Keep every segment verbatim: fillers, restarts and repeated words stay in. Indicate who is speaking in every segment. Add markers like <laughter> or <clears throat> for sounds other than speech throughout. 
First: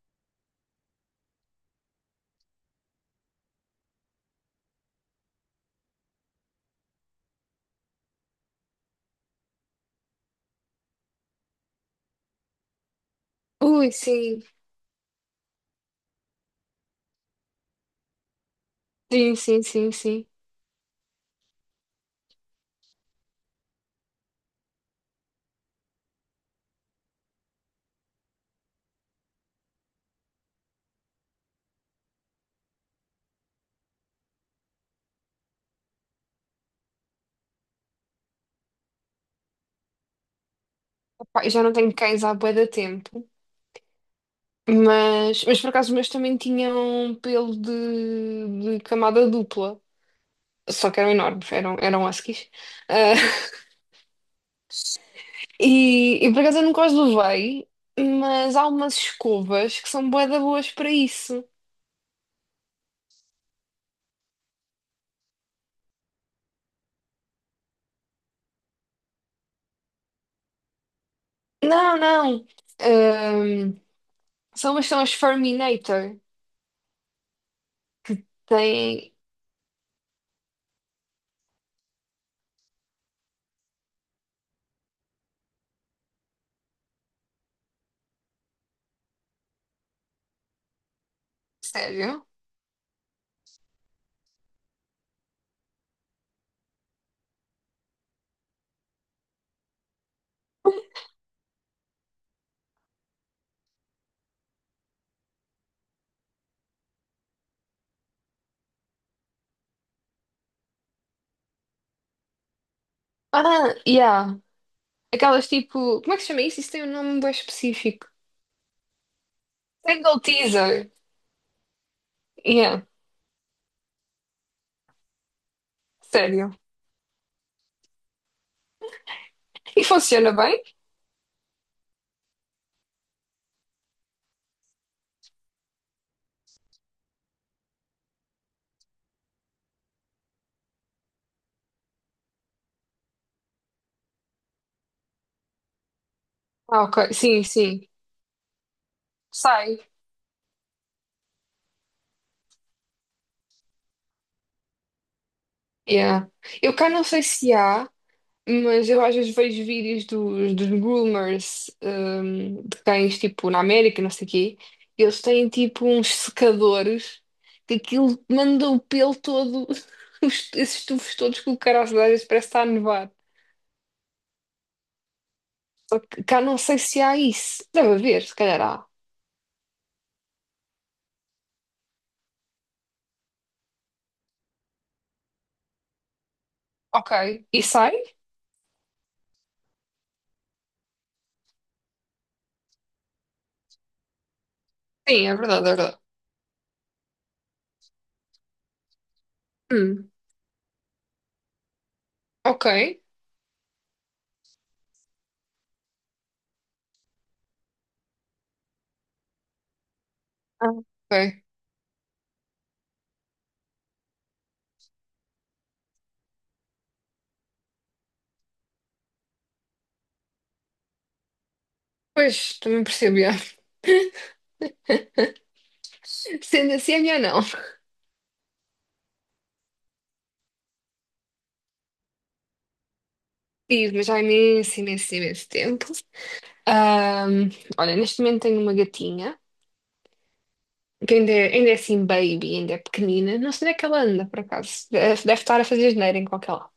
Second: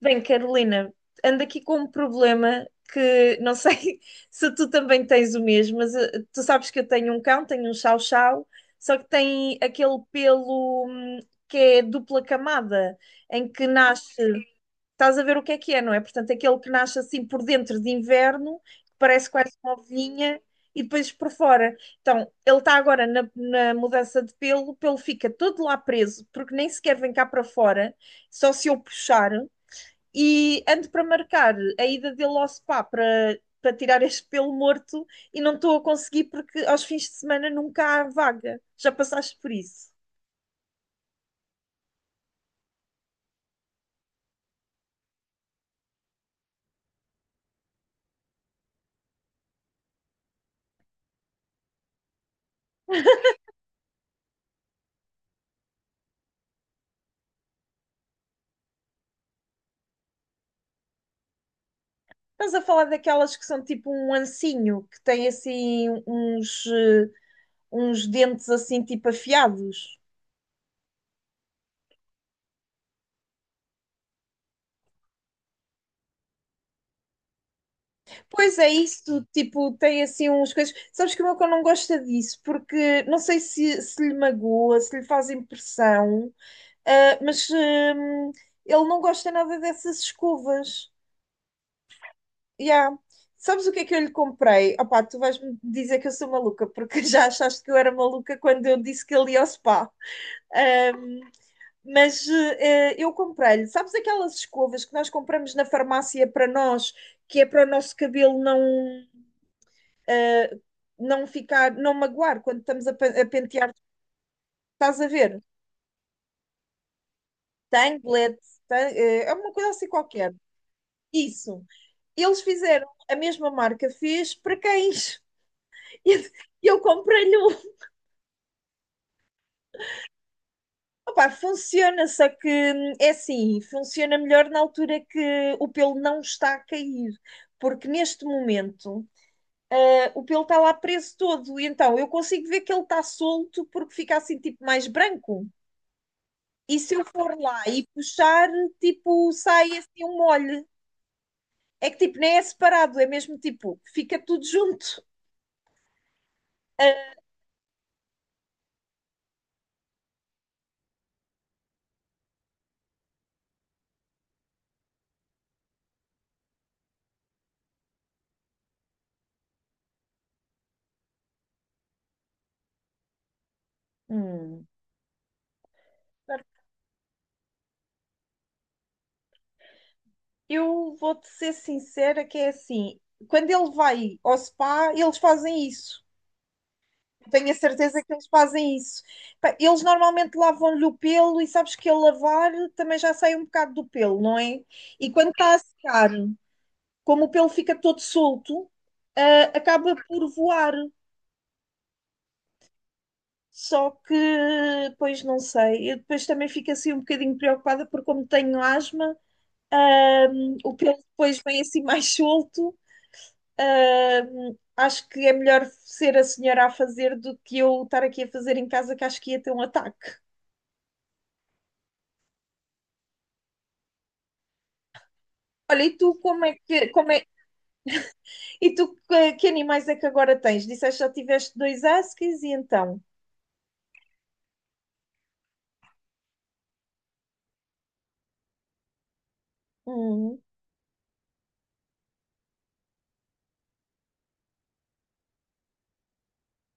Speaker 1: Bem, Carolina, ando aqui com um problema que não sei <laughs> se tu também tens o mesmo, mas eh, tu sabes que eu tenho um cão, tenho um chau chau, só que tem aquele pelo hum, que é dupla camada, em que
Speaker 2: Ui,
Speaker 1: nasce,
Speaker 2: sim.
Speaker 1: estás a ver o que é que é, não é? Portanto, aquele que nasce assim por dentro de inverno, que parece
Speaker 2: Sim,
Speaker 1: quase
Speaker 2: sim,
Speaker 1: uma
Speaker 2: sim, sim.
Speaker 1: ovinha, e depois por fora. Então, ele está agora na, na mudança de pelo, o pelo fica todo lá preso, porque nem sequer vem cá para fora, só se eu puxar, e ando para marcar a ida dele ao spa para, para tirar este pelo morto e não estou a conseguir porque aos fins de semana nunca há vaga. Já passaste por isso?
Speaker 2: Epá, eu já não tenho cães há bué de tempo. Mas, mas por acaso os meus também tinham pelo de, de camada dupla. Só que eram enormes, eram, eram huskies. Ah, <laughs> e, e por acaso eu nunca os levei, mas há umas escovas que são bué de boas para isso.
Speaker 1: Estás a falar daquelas que são tipo um ancinho, que tem assim uns, eh, uns dentes assim tipo afiados.
Speaker 2: Não, não. Ahm, são umas são as Furminator.
Speaker 1: Pois é
Speaker 2: Tem.
Speaker 1: isso, tipo, tem assim uns coisas. Sabes que o meu cão não gosta disso, porque não sei se, se lhe magoa, se lhe faz impressão, ah, mas hum, ele não gosta nada dessas escovas.
Speaker 2: Sério?
Speaker 1: Yeah. Sabes o que é que eu lhe comprei? Opá, tu vais-me dizer que eu sou maluca, porque <laughs> já achaste que eu era maluca quando eu disse que ele ia ao spa. Ahm, mas eh, eu comprei-lhe, sabes aquelas escovas que nós compramos na farmácia para nós, que é para o nosso cabelo não, não ficar, não magoar quando estamos a, pe- a pentear,
Speaker 2: Ah, yeah.
Speaker 1: estás a ver?
Speaker 2: Aquelas tipo. Como é que se chama isso? Isso tem um nome bem específico.
Speaker 1: Tanglet, tan- eh, é uma coisa assim
Speaker 2: Single
Speaker 1: qualquer.
Speaker 2: teaser.
Speaker 1: Isso. Eles
Speaker 2: Yeah,
Speaker 1: fizeram, a mesma marca fez para cães. <laughs>
Speaker 2: sério.
Speaker 1: E Eu comprei-lhe um.
Speaker 2: E funciona bem?
Speaker 1: Opa, funciona, só que hum, é assim, funciona melhor na altura que o pelo não está a cair, porque neste momento eh, o pelo está lá preso todo, e então eu consigo ver que ele está solto porque fica assim tipo mais branco. E
Speaker 2: Ah,
Speaker 1: se eu
Speaker 2: ok.
Speaker 1: for
Speaker 2: Sim,
Speaker 1: lá
Speaker 2: sim.
Speaker 1: e puxar, tipo, sai
Speaker 2: Sai.
Speaker 1: assim um molho. É que tipo, nem é separado, é mesmo tipo, fica tudo junto.
Speaker 2: Yeah. Eu cá não
Speaker 1: Eh,
Speaker 2: sei se há, mas eu às vezes vejo vídeos dos, dos groomers, hum, de cães, tipo, na América, não sei o quê. Eles têm, tipo, uns secadores que aquilo manda o pelo todo, <laughs> os- esses tufos todos que o cara às vezes parece estar a nevar.
Speaker 1: Hum.
Speaker 2: Cá não sei se há isso. Deve haver, se calhar há.
Speaker 1: Eu vou-te ser sincera que é assim, quando ele vai ao spa, eles fazem isso.
Speaker 2: Ok.
Speaker 1: Tenho a
Speaker 2: E
Speaker 1: certeza que
Speaker 2: sai?
Speaker 1: eles fazem isso. Pá, eles normalmente lavam-lhe o pelo e sabes que ao lavar também já sai um bocado do pelo, não é? E
Speaker 2: Sim,
Speaker 1: quando
Speaker 2: é
Speaker 1: está a
Speaker 2: verdade, é verdade.
Speaker 1: secar, como o pelo fica todo solto, ah, acaba
Speaker 2: Hum,
Speaker 1: por voar.
Speaker 2: ok.
Speaker 1: Só que, pois não sei, eu depois também fico assim um bocadinho preocupada porque como tenho asma, hum,
Speaker 2: Ah,
Speaker 1: o pelo depois
Speaker 2: ok.
Speaker 1: vem assim <laughs> mais solto. Hum, acho que é melhor ser a senhora a fazer do que eu estar aqui a fazer em casa, que acho que ia ter um ataque.
Speaker 2: Pois, também percebo, já.
Speaker 1: Olha, e tu
Speaker 2: <laughs>
Speaker 1: como é
Speaker 2: Sendo
Speaker 1: que
Speaker 2: assim, é
Speaker 1: como
Speaker 2: melhor
Speaker 1: é,
Speaker 2: não.
Speaker 1: e tu que, que animais é que agora tens? Disseste que já tiveste dois huskies e então?
Speaker 2: Tive, mas há imenso, imenso, imenso tempo. Ahm, olha, neste momento tenho uma gatinha,
Speaker 1: Hum,
Speaker 2: que ainda é, ainda é assim baby, ainda é pequenina. Não sei onde é que ela anda, por acaso. Deve, deve estar a fazer asneira em qualquer lado.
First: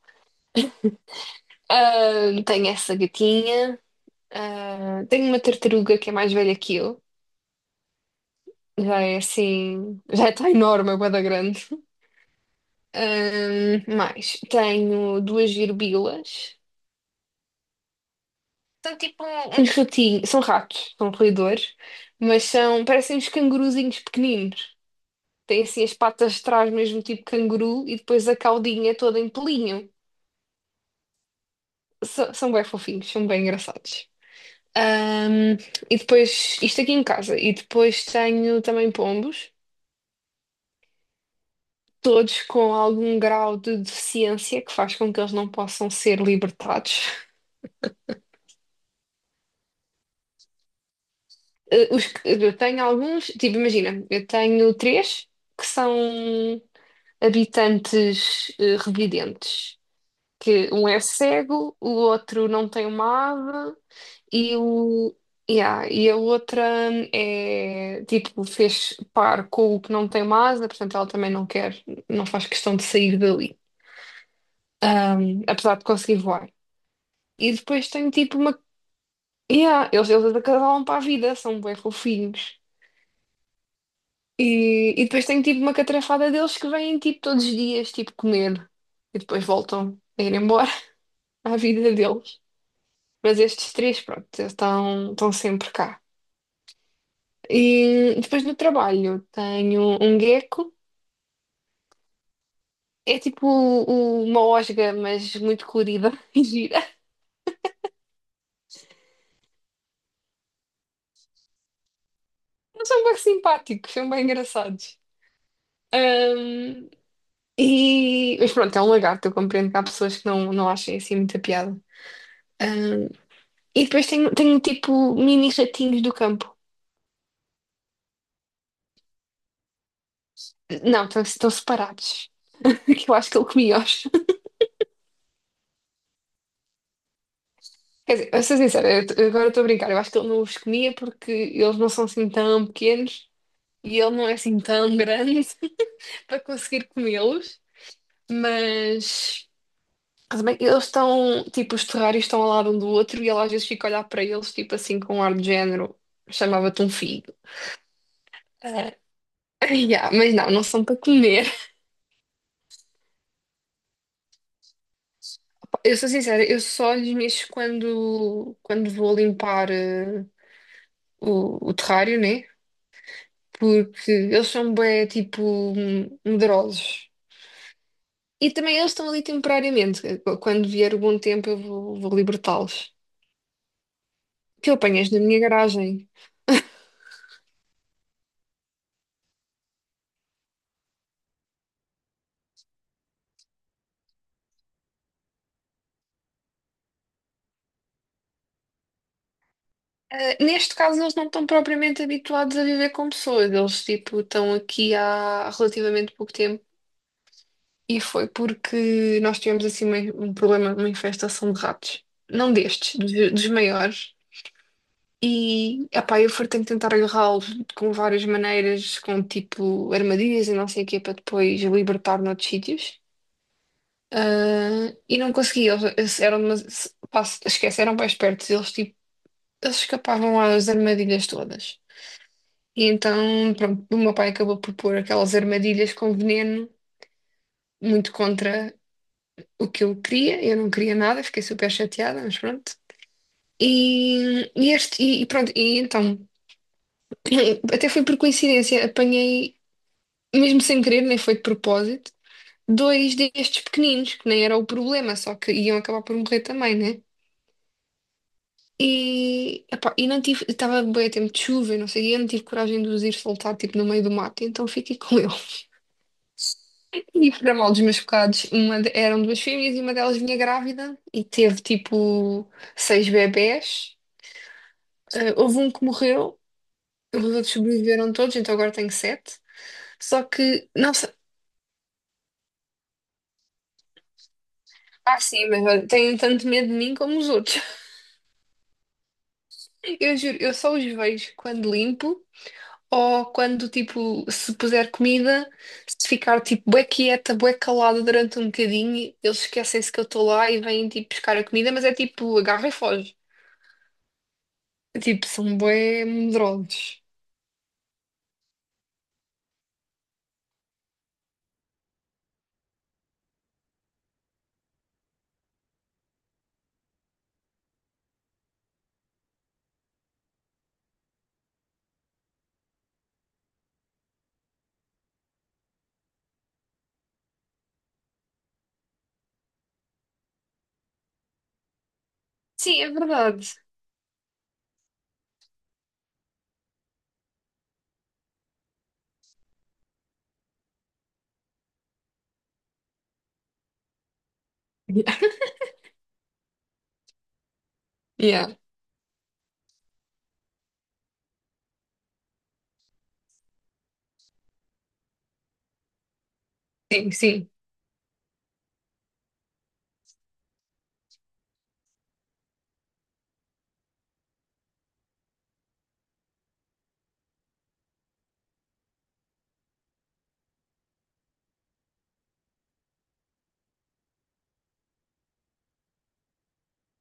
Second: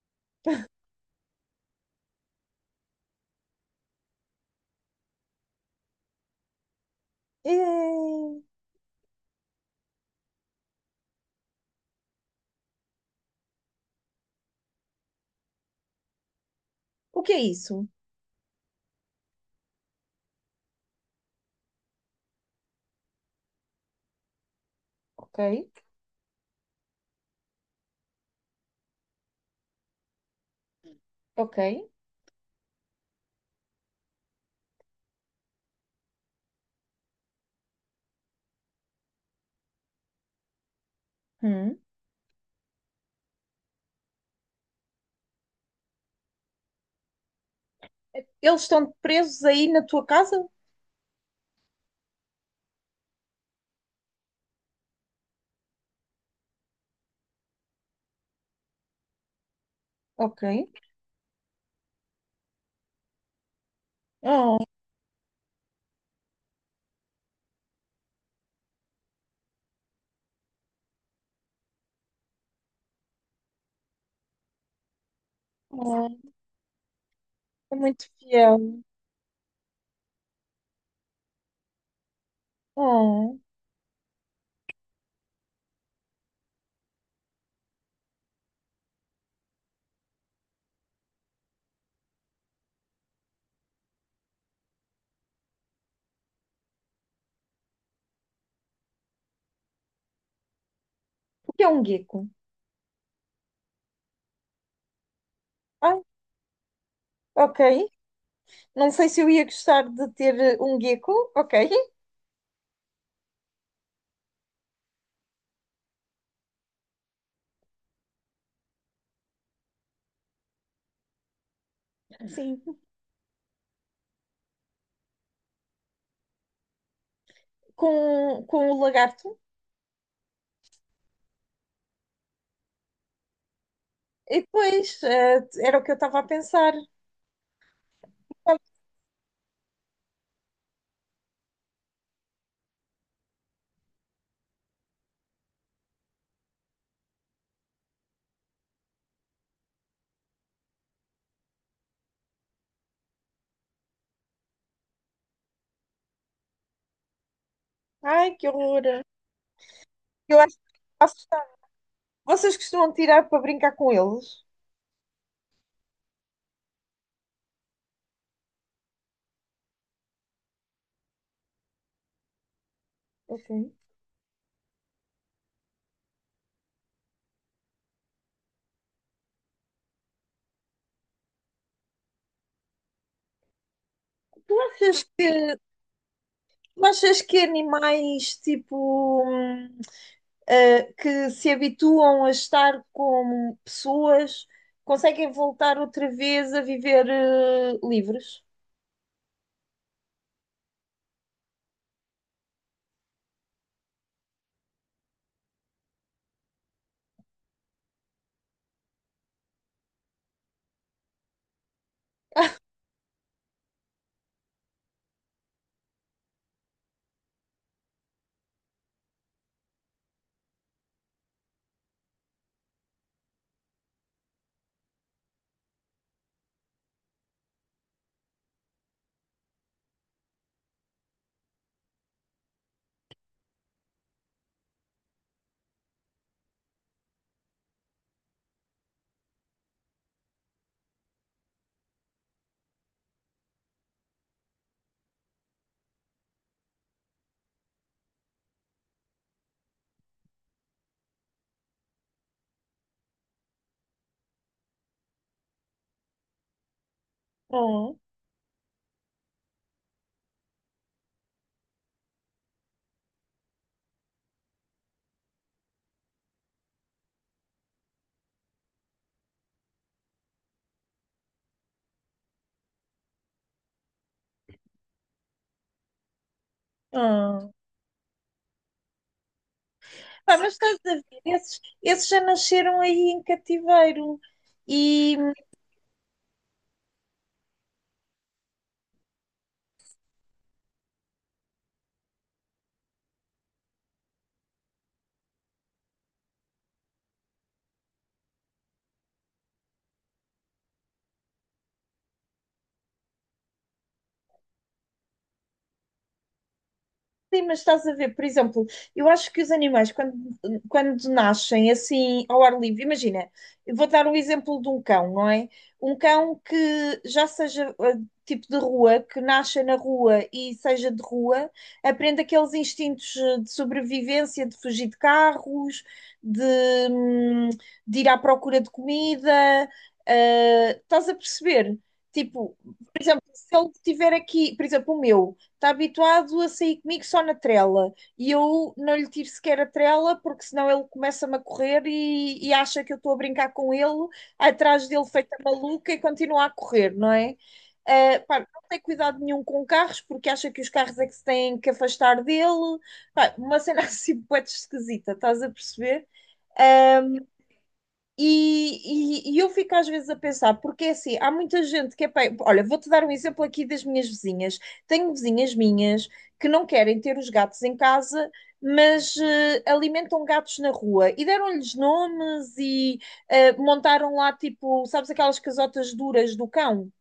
Speaker 2: Ahm, tenho essa gatinha. Ah, tenho uma tartaruga que é mais velha que eu.
Speaker 1: é,
Speaker 2: Já é assim, já está enorme, é bué da grande. Ahm, mais, tenho duas girbilas.
Speaker 1: o que é isso?
Speaker 2: São tipo Uns uns. ratinhos, são ratos, são roedores, mas são, parecem uns canguruzinhos pequeninos.
Speaker 1: Ok,
Speaker 2: Têm assim as patas de trás, mesmo tipo canguru, e depois a caudinha toda em pelinho.
Speaker 1: ok.
Speaker 2: São, são bem fofinhos, são bem engraçados. Ahm, e depois, isto aqui em casa, e depois tenho também pombos,
Speaker 1: Hum.
Speaker 2: todos com algum grau de deficiência que faz com que eles não possam ser libertados.
Speaker 1: Eles estão presos aí na tua casa?
Speaker 2: Eh, os que- eu tenho alguns, tipo, imagina, eu tenho três que são. Habitantes eh, revidentes,
Speaker 1: Ok.
Speaker 2: que um é cego, o outro não tem uma ave e
Speaker 1: Oh,
Speaker 2: o yeah, e a outra hum, é tipo fez par com o que não tem uma asa, portanto ela também não quer, não faz questão de sair dali, apesar de
Speaker 1: oh,
Speaker 2: conseguir voar. E
Speaker 1: é
Speaker 2: depois
Speaker 1: muito
Speaker 2: tem tipo uma
Speaker 1: fiel.
Speaker 2: yeah, eles eles acasalam para a vida, são bem fofinhos.
Speaker 1: Oh.
Speaker 2: E, e depois tem tipo uma catrafada deles que vêm tipo todos os dias tipo comer e depois voltam a ir embora <laughs> à vida deles. Mas estes três, pronto, estão, estão sempre cá. E depois no trabalho tenho um gecko.
Speaker 1: O que é um gecko?
Speaker 2: É tipo o- uma osga, mas muito
Speaker 1: Ah,
Speaker 2: colorida <laughs> e gira.
Speaker 1: ok. Não sei se eu ia gostar de ter eh, um gecko, ok?
Speaker 2: Eles são bem simpáticos, são bem engraçados. Ahm, e... Mas pronto, é um lagarto. Eu compreendo que há pessoas que não, não achem assim muita piada.
Speaker 1: Sim.
Speaker 2: Ahm, e depois tenho, tenho tipo mini ratinhos do campo.
Speaker 1: Com, com o lagarto.
Speaker 2: Não, estão, estão separados. <laughs> Que eu acho que ele comia-os.
Speaker 1: E depois, eh, era o que eu estava a pensar.
Speaker 2: Quer dizer, a ser sincera, eu t- agora estou a brincar. Eu acho que ele não os comia porque eles não são assim tão pequenos e ele não é assim tão grande <laughs> para conseguir comê-los. Mas também eles estão, tipo, os terrários estão ao lado um do outro e ele às vezes fica a olhar para eles, tipo assim, com um ar de género, chamava-te um filho.
Speaker 1: Ai, que
Speaker 2: Ah,
Speaker 1: horror!
Speaker 2: <laughs> yeah, mas
Speaker 1: Eu
Speaker 2: não,
Speaker 1: acho que
Speaker 2: não são para
Speaker 1: assustar.
Speaker 2: comer.
Speaker 1: Vocês costumam tirar para brincar com eles?
Speaker 2: Eu sou sincera, eu só lhes mexo quando, quando vou limpar eh, o, o terrário, né?
Speaker 1: Ok.
Speaker 2: Porque eles são bem, tipo, medrosos. E também eles estão ali temporariamente. Quando vier o bom tempo, eu vou, vou libertá-los.
Speaker 1: Tu
Speaker 2: Que eu
Speaker 1: achas
Speaker 2: apanhas na
Speaker 1: que,
Speaker 2: minha garagem.
Speaker 1: tu achas que animais tipo hum, eh, que se habituam a estar com pessoas conseguem voltar outra vez a viver eh, livres?
Speaker 2: Ah, neste caso, eles não estão propriamente habituados a viver com pessoas. Eles, tipo, estão aqui há relativamente pouco tempo. E foi porque nós tivemos, assim, uma- um problema, uma infestação de ratos. Não destes, dos, dos maiores. E, epá, eu for tenho que tentar agarrá-lo com várias maneiras, com tipo armadilhas e não sei o quê, para depois libertar noutros sítios. Ah, e não consegui, eles eles eram, demas- pá, esquece, eram bem espertos, eles tipo, eles escapavam às armadilhas todas. E então, pronto, o meu pai acabou por pôr aquelas armadilhas com veneno, muito contra o que eu queria, eu não queria nada, fiquei super chateada, mas pronto. E, e este, e, e pronto, e então, <clears throat> até foi por coincidência, apanhei mesmo sem querer, nem foi de propósito, dois destes pequeninos, que nem era o problema, só que iam acabar por morrer também, né?
Speaker 1: Oh,
Speaker 2: E, epá, e não tive, estava bem a tempo de chuva, e não sei, e eu não tive coragem de os ir soltar, tipo, no meio do mato, então fiquei com ele. <laughs> E para mal dos meus bocados, uma de- eram duas fêmeas e uma delas vinha grávida e teve, tipo, seis bebés. Eh, houve um que morreu, os outros
Speaker 1: oh.
Speaker 2: sobreviveram todos, então agora tenho sete. Só
Speaker 1: Pá, mas
Speaker 2: que,
Speaker 1: estás
Speaker 2: não
Speaker 1: a ver,
Speaker 2: sei,
Speaker 1: esses, esses já nasceram aí em cativeiro e
Speaker 2: ah, sim, mas olha, têm tanto medo de mim como os outros. Eu juro, eu só os vejo quando limpo ou quando, tipo, se puser comida, se ficar, tipo, bué quieta, bué calada durante um bocadinho, eles esquecem-se que eu estou lá e vêm, tipo, buscar a comida, mas é tipo, agarra e foge. É, tipo, são bué medrosos.
Speaker 1: sim, mas estás a ver, por exemplo, eu acho que os animais, quando, quando nascem assim ao ar livre, imagina, eu vou dar o exemplo de um cão, não é? Um cão que já seja eh, tipo de rua, que nasça na rua e seja de rua, aprende aqueles instintos eh, de sobrevivência, de fugir de carros, de, hum, de ir à procura de comida, eh, estás a perceber? Tipo,
Speaker 2: Sim, é verdade.
Speaker 1: se ele tiver aqui, por exemplo, o meu, está habituado a sair comigo só na trela e eu não lhe tiro sequer a trela porque senão ele começa-me a correr e, e acha que eu estou a brincar com ele, atrás dele feita
Speaker 2: <laughs>
Speaker 1: maluca e continua a correr, não é? Uh, pá,
Speaker 2: Yeah. Yeah.
Speaker 1: não tem cuidado nenhum com carros porque acha que os carros é que se têm que afastar dele. Pá, uma cena <laughs> assim, poeta esquisita, estás a perceber? Ah,
Speaker 2: Sim, sim.
Speaker 1: e, e- e eu fico às vezes a pensar, porque é assim, há muita gente que é. pai- olha, vou-te dar um exemplo aqui das minhas vizinhas. Tenho vizinhas minhas que não querem ter os gatos em casa, mas eh, alimentam gatos na rua e deram-lhes nomes e eh, montaram lá, tipo, sabes aquelas casotas duras do cão?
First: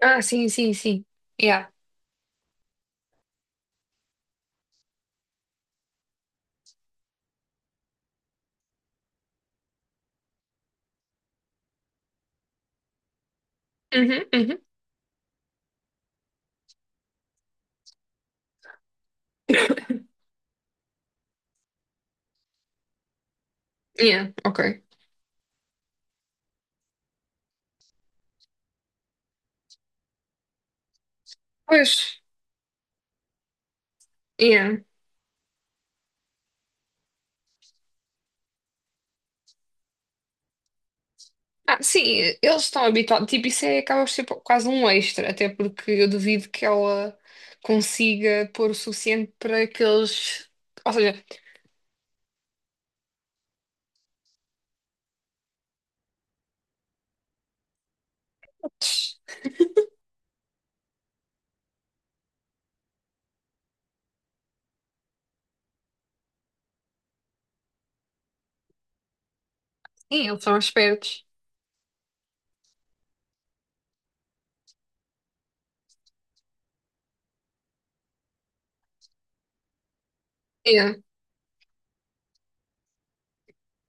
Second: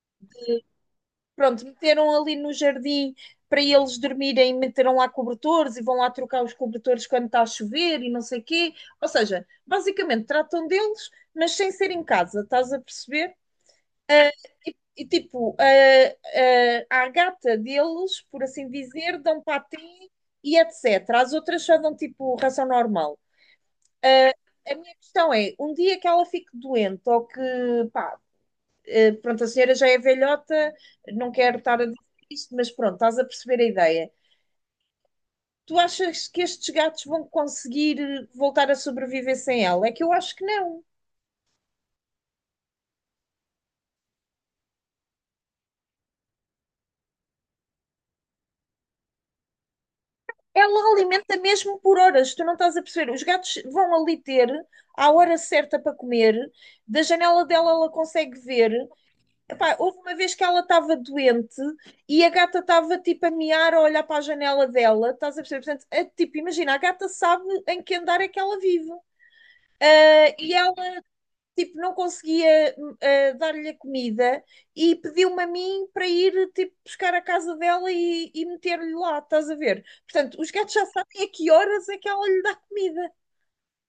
Speaker 2: Ah, sim, sim, sim.
Speaker 1: Pronto,
Speaker 2: Yeah.
Speaker 1: meteram ali no jardim para eles dormirem, meteram lá cobertores e vão lá trocar os cobertores quando está a chover e não sei o quê. Ou seja, basicamente tratam deles, mas sem ser em casa, estás a perceber?
Speaker 2: Uhum,
Speaker 1: Ah,
Speaker 2: uhum.
Speaker 1: e, e, tipo, a à gata deles, por assim dizer, dão patinho e etcétera. As outras só dão tipo ração normal.
Speaker 2: Yeah,
Speaker 1: Ah, a
Speaker 2: ok.
Speaker 1: minha questão é, um dia que ela fique doente ou que, pá, Uh, pronto, a senhora já é velhota, não quero estar a
Speaker 2: Pois,
Speaker 1: dizer isto, mas pronto, estás a perceber a ideia.
Speaker 2: yeah.
Speaker 1: Tu achas que estes gatos vão conseguir eh, voltar a sobreviver sem ela? É que eu acho que não.
Speaker 2: Ah, sim, eles estão habituados. Tipo, isso é, acaba por ser quase um extra, até porque eu duvido que ela consiga pôr o suficiente para que eles.
Speaker 1: Ela
Speaker 2: Ou seja,
Speaker 1: alimenta mesmo por horas, tu não estás a perceber. Os gatos vão ali ter à hora certa para comer, da janela dela ela consegue ver. Epá, houve uma vez que ela estava doente e a gata estava tipo a miar a olhar para a janela dela, estás a perceber? Portanto, é, tipo, imagina, a gata sabe em que andar é que ela vive.
Speaker 2: sim,
Speaker 1: Eh,
Speaker 2: eles
Speaker 1: E
Speaker 2: são
Speaker 1: ela
Speaker 2: espertos.
Speaker 1: tipo, não conseguia uh, dar-lhe a comida e pediu-me a mim para ir, tipo, buscar a casa dela e, e meter-lhe lá, estás a ver? Portanto, os gatos já
Speaker 2: É.
Speaker 1: sabem a que horas é que ela lhe dá comida.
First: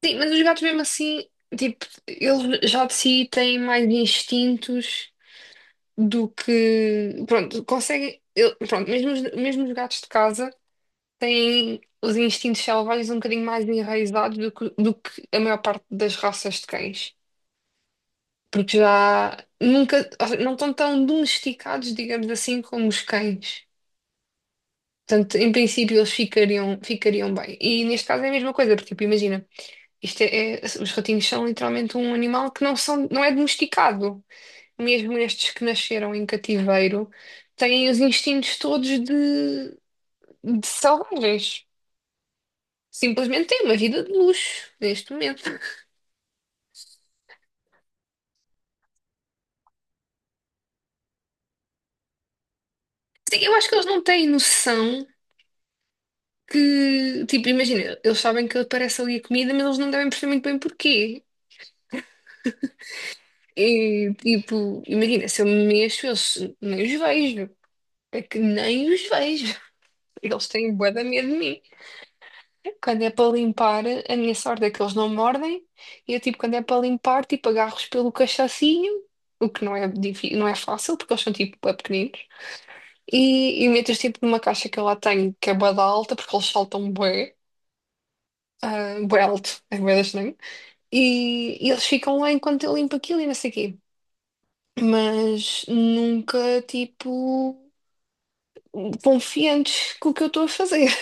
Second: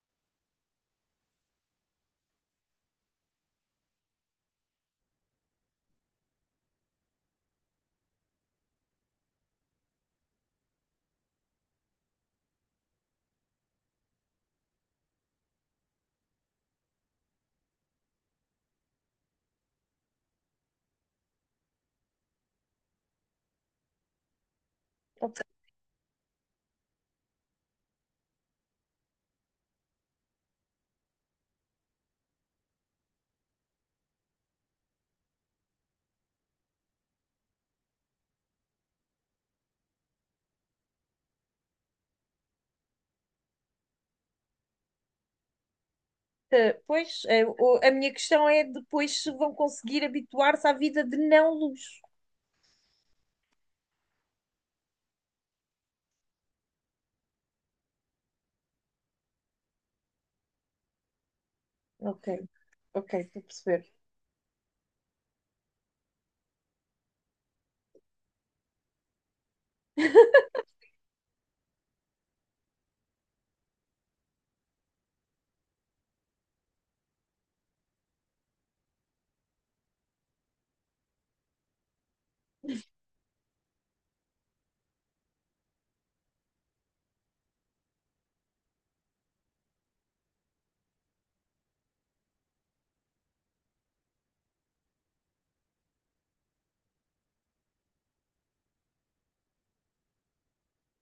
Speaker 2: Sim, mas os gatos, mesmo assim, tipo, eles já de si têm mais instintos do que. Pronto, conseguem. eu- Pronto, mesmo os, mesmo os gatos de casa têm os instintos selvagens um bocadinho mais enraizados do que, do que a maior parte das raças de cães. Porque já nunca, não estão tão domesticados, digamos assim, como os cães. Portanto,
Speaker 1: Portanto,
Speaker 2: em princípio, eles ficariam, ficariam bem. E neste caso é a mesma coisa, porque, tipo, imagina, isto é, é- os ratinhos são literalmente um animal que não são, não é domesticado. Mesmo estes que nasceram em cativeiro, têm os instintos todos de, de selvagens. Simplesmente têm uma vida de luxo neste momento.
Speaker 1: eh, Pois, eh, o- a minha questão é depois se vão conseguir habituar-se à vida de não luz.
Speaker 2: Sim, eu acho que eles não têm noção. Que, tipo, imagina, eles sabem que aparece ali a comida, mas eles não devem perceber muito bem porquê.
Speaker 1: Ok, ok, estou a perceber.
Speaker 2: E, tipo, imagina, se eu me mexo, eu se- nem os vejo. É que nem os vejo. <laughs> Eles têm bué de medo de mim. Quando é para limpar, a minha sorte é que eles não mordem. E eu, tipo, quando é para limpar, tipo, agarro-os pelo cachacinho, o que não é, difí- não é fácil, porque eles são, tipo, bué pequeninos. E, e meto-os, tipo, numa caixa que eu lá tenho, que é bué da alta, porque eles saltam bué, ah, bué alto, é bué da. E, e eles ficam lá enquanto eu limpo aquilo e não sei o quê. Mas nunca, tipo, confiantes com o que eu estou a fazer. <laughs>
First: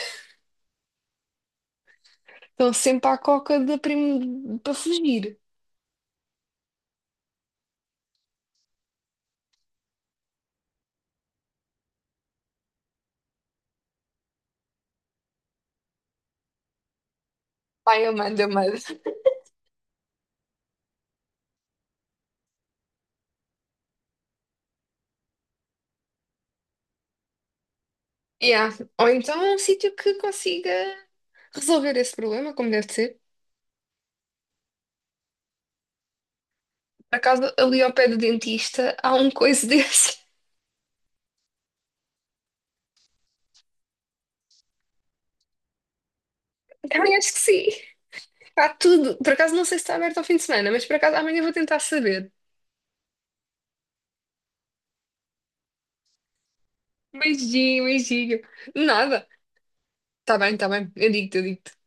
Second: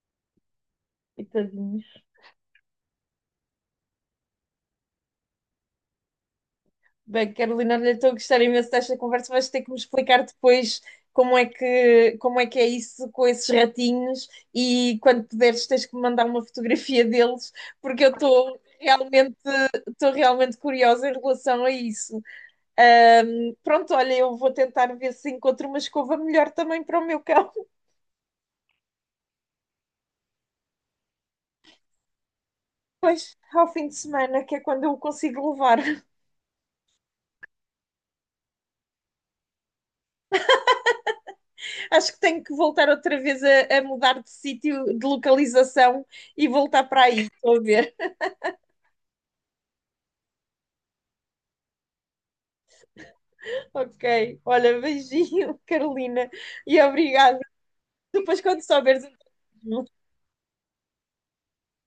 Speaker 1: E tadinhos.
Speaker 2: Estão sempre à coca da prim... para fugir.
Speaker 1: Bem, Carolina, olha, estou a gostar imenso desta conversa. Vais ter que me explicar depois como é que, como é que é isso com esses ratinhos e quando puderes tens que me mandar uma fotografia <laughs> deles, porque
Speaker 2: Pai,
Speaker 1: eu
Speaker 2: Amanda,
Speaker 1: estou
Speaker 2: Amanda.
Speaker 1: realmente, estou realmente curiosa em relação a isso. Ahm, pronto, olha, eu vou tentar ver se encontro uma escova melhor também para o meu cão. <laughs>
Speaker 2: Yeah. Ou então um sítio que consiga resolver esse problema, como deve ser.
Speaker 1: Pois ao fim de semana, que é quando eu o consigo levar. <laughs>
Speaker 2: Por acaso, ali ao pé do dentista, há um coisa desse.
Speaker 1: Acho que tenho que voltar outra vez a, a mudar de sítio, de localização e voltar
Speaker 2: <laughs>
Speaker 1: para
Speaker 2: Também
Speaker 1: aí.
Speaker 2: acho que
Speaker 1: Estou a
Speaker 2: sim.
Speaker 1: ver.
Speaker 2: Está tudo. Por acaso, não sei se está aberto ao fim de semana, mas por acaso, amanhã vou tentar saber.
Speaker 1: Ok. Olha, beijinho, <laughs> Carolina. E obrigada.
Speaker 2: Beijinho, beijinho.
Speaker 1: Depois, quando souberes,
Speaker 2: Nada. Tá bem, tá bem. Eu digo-te, eu digo-te.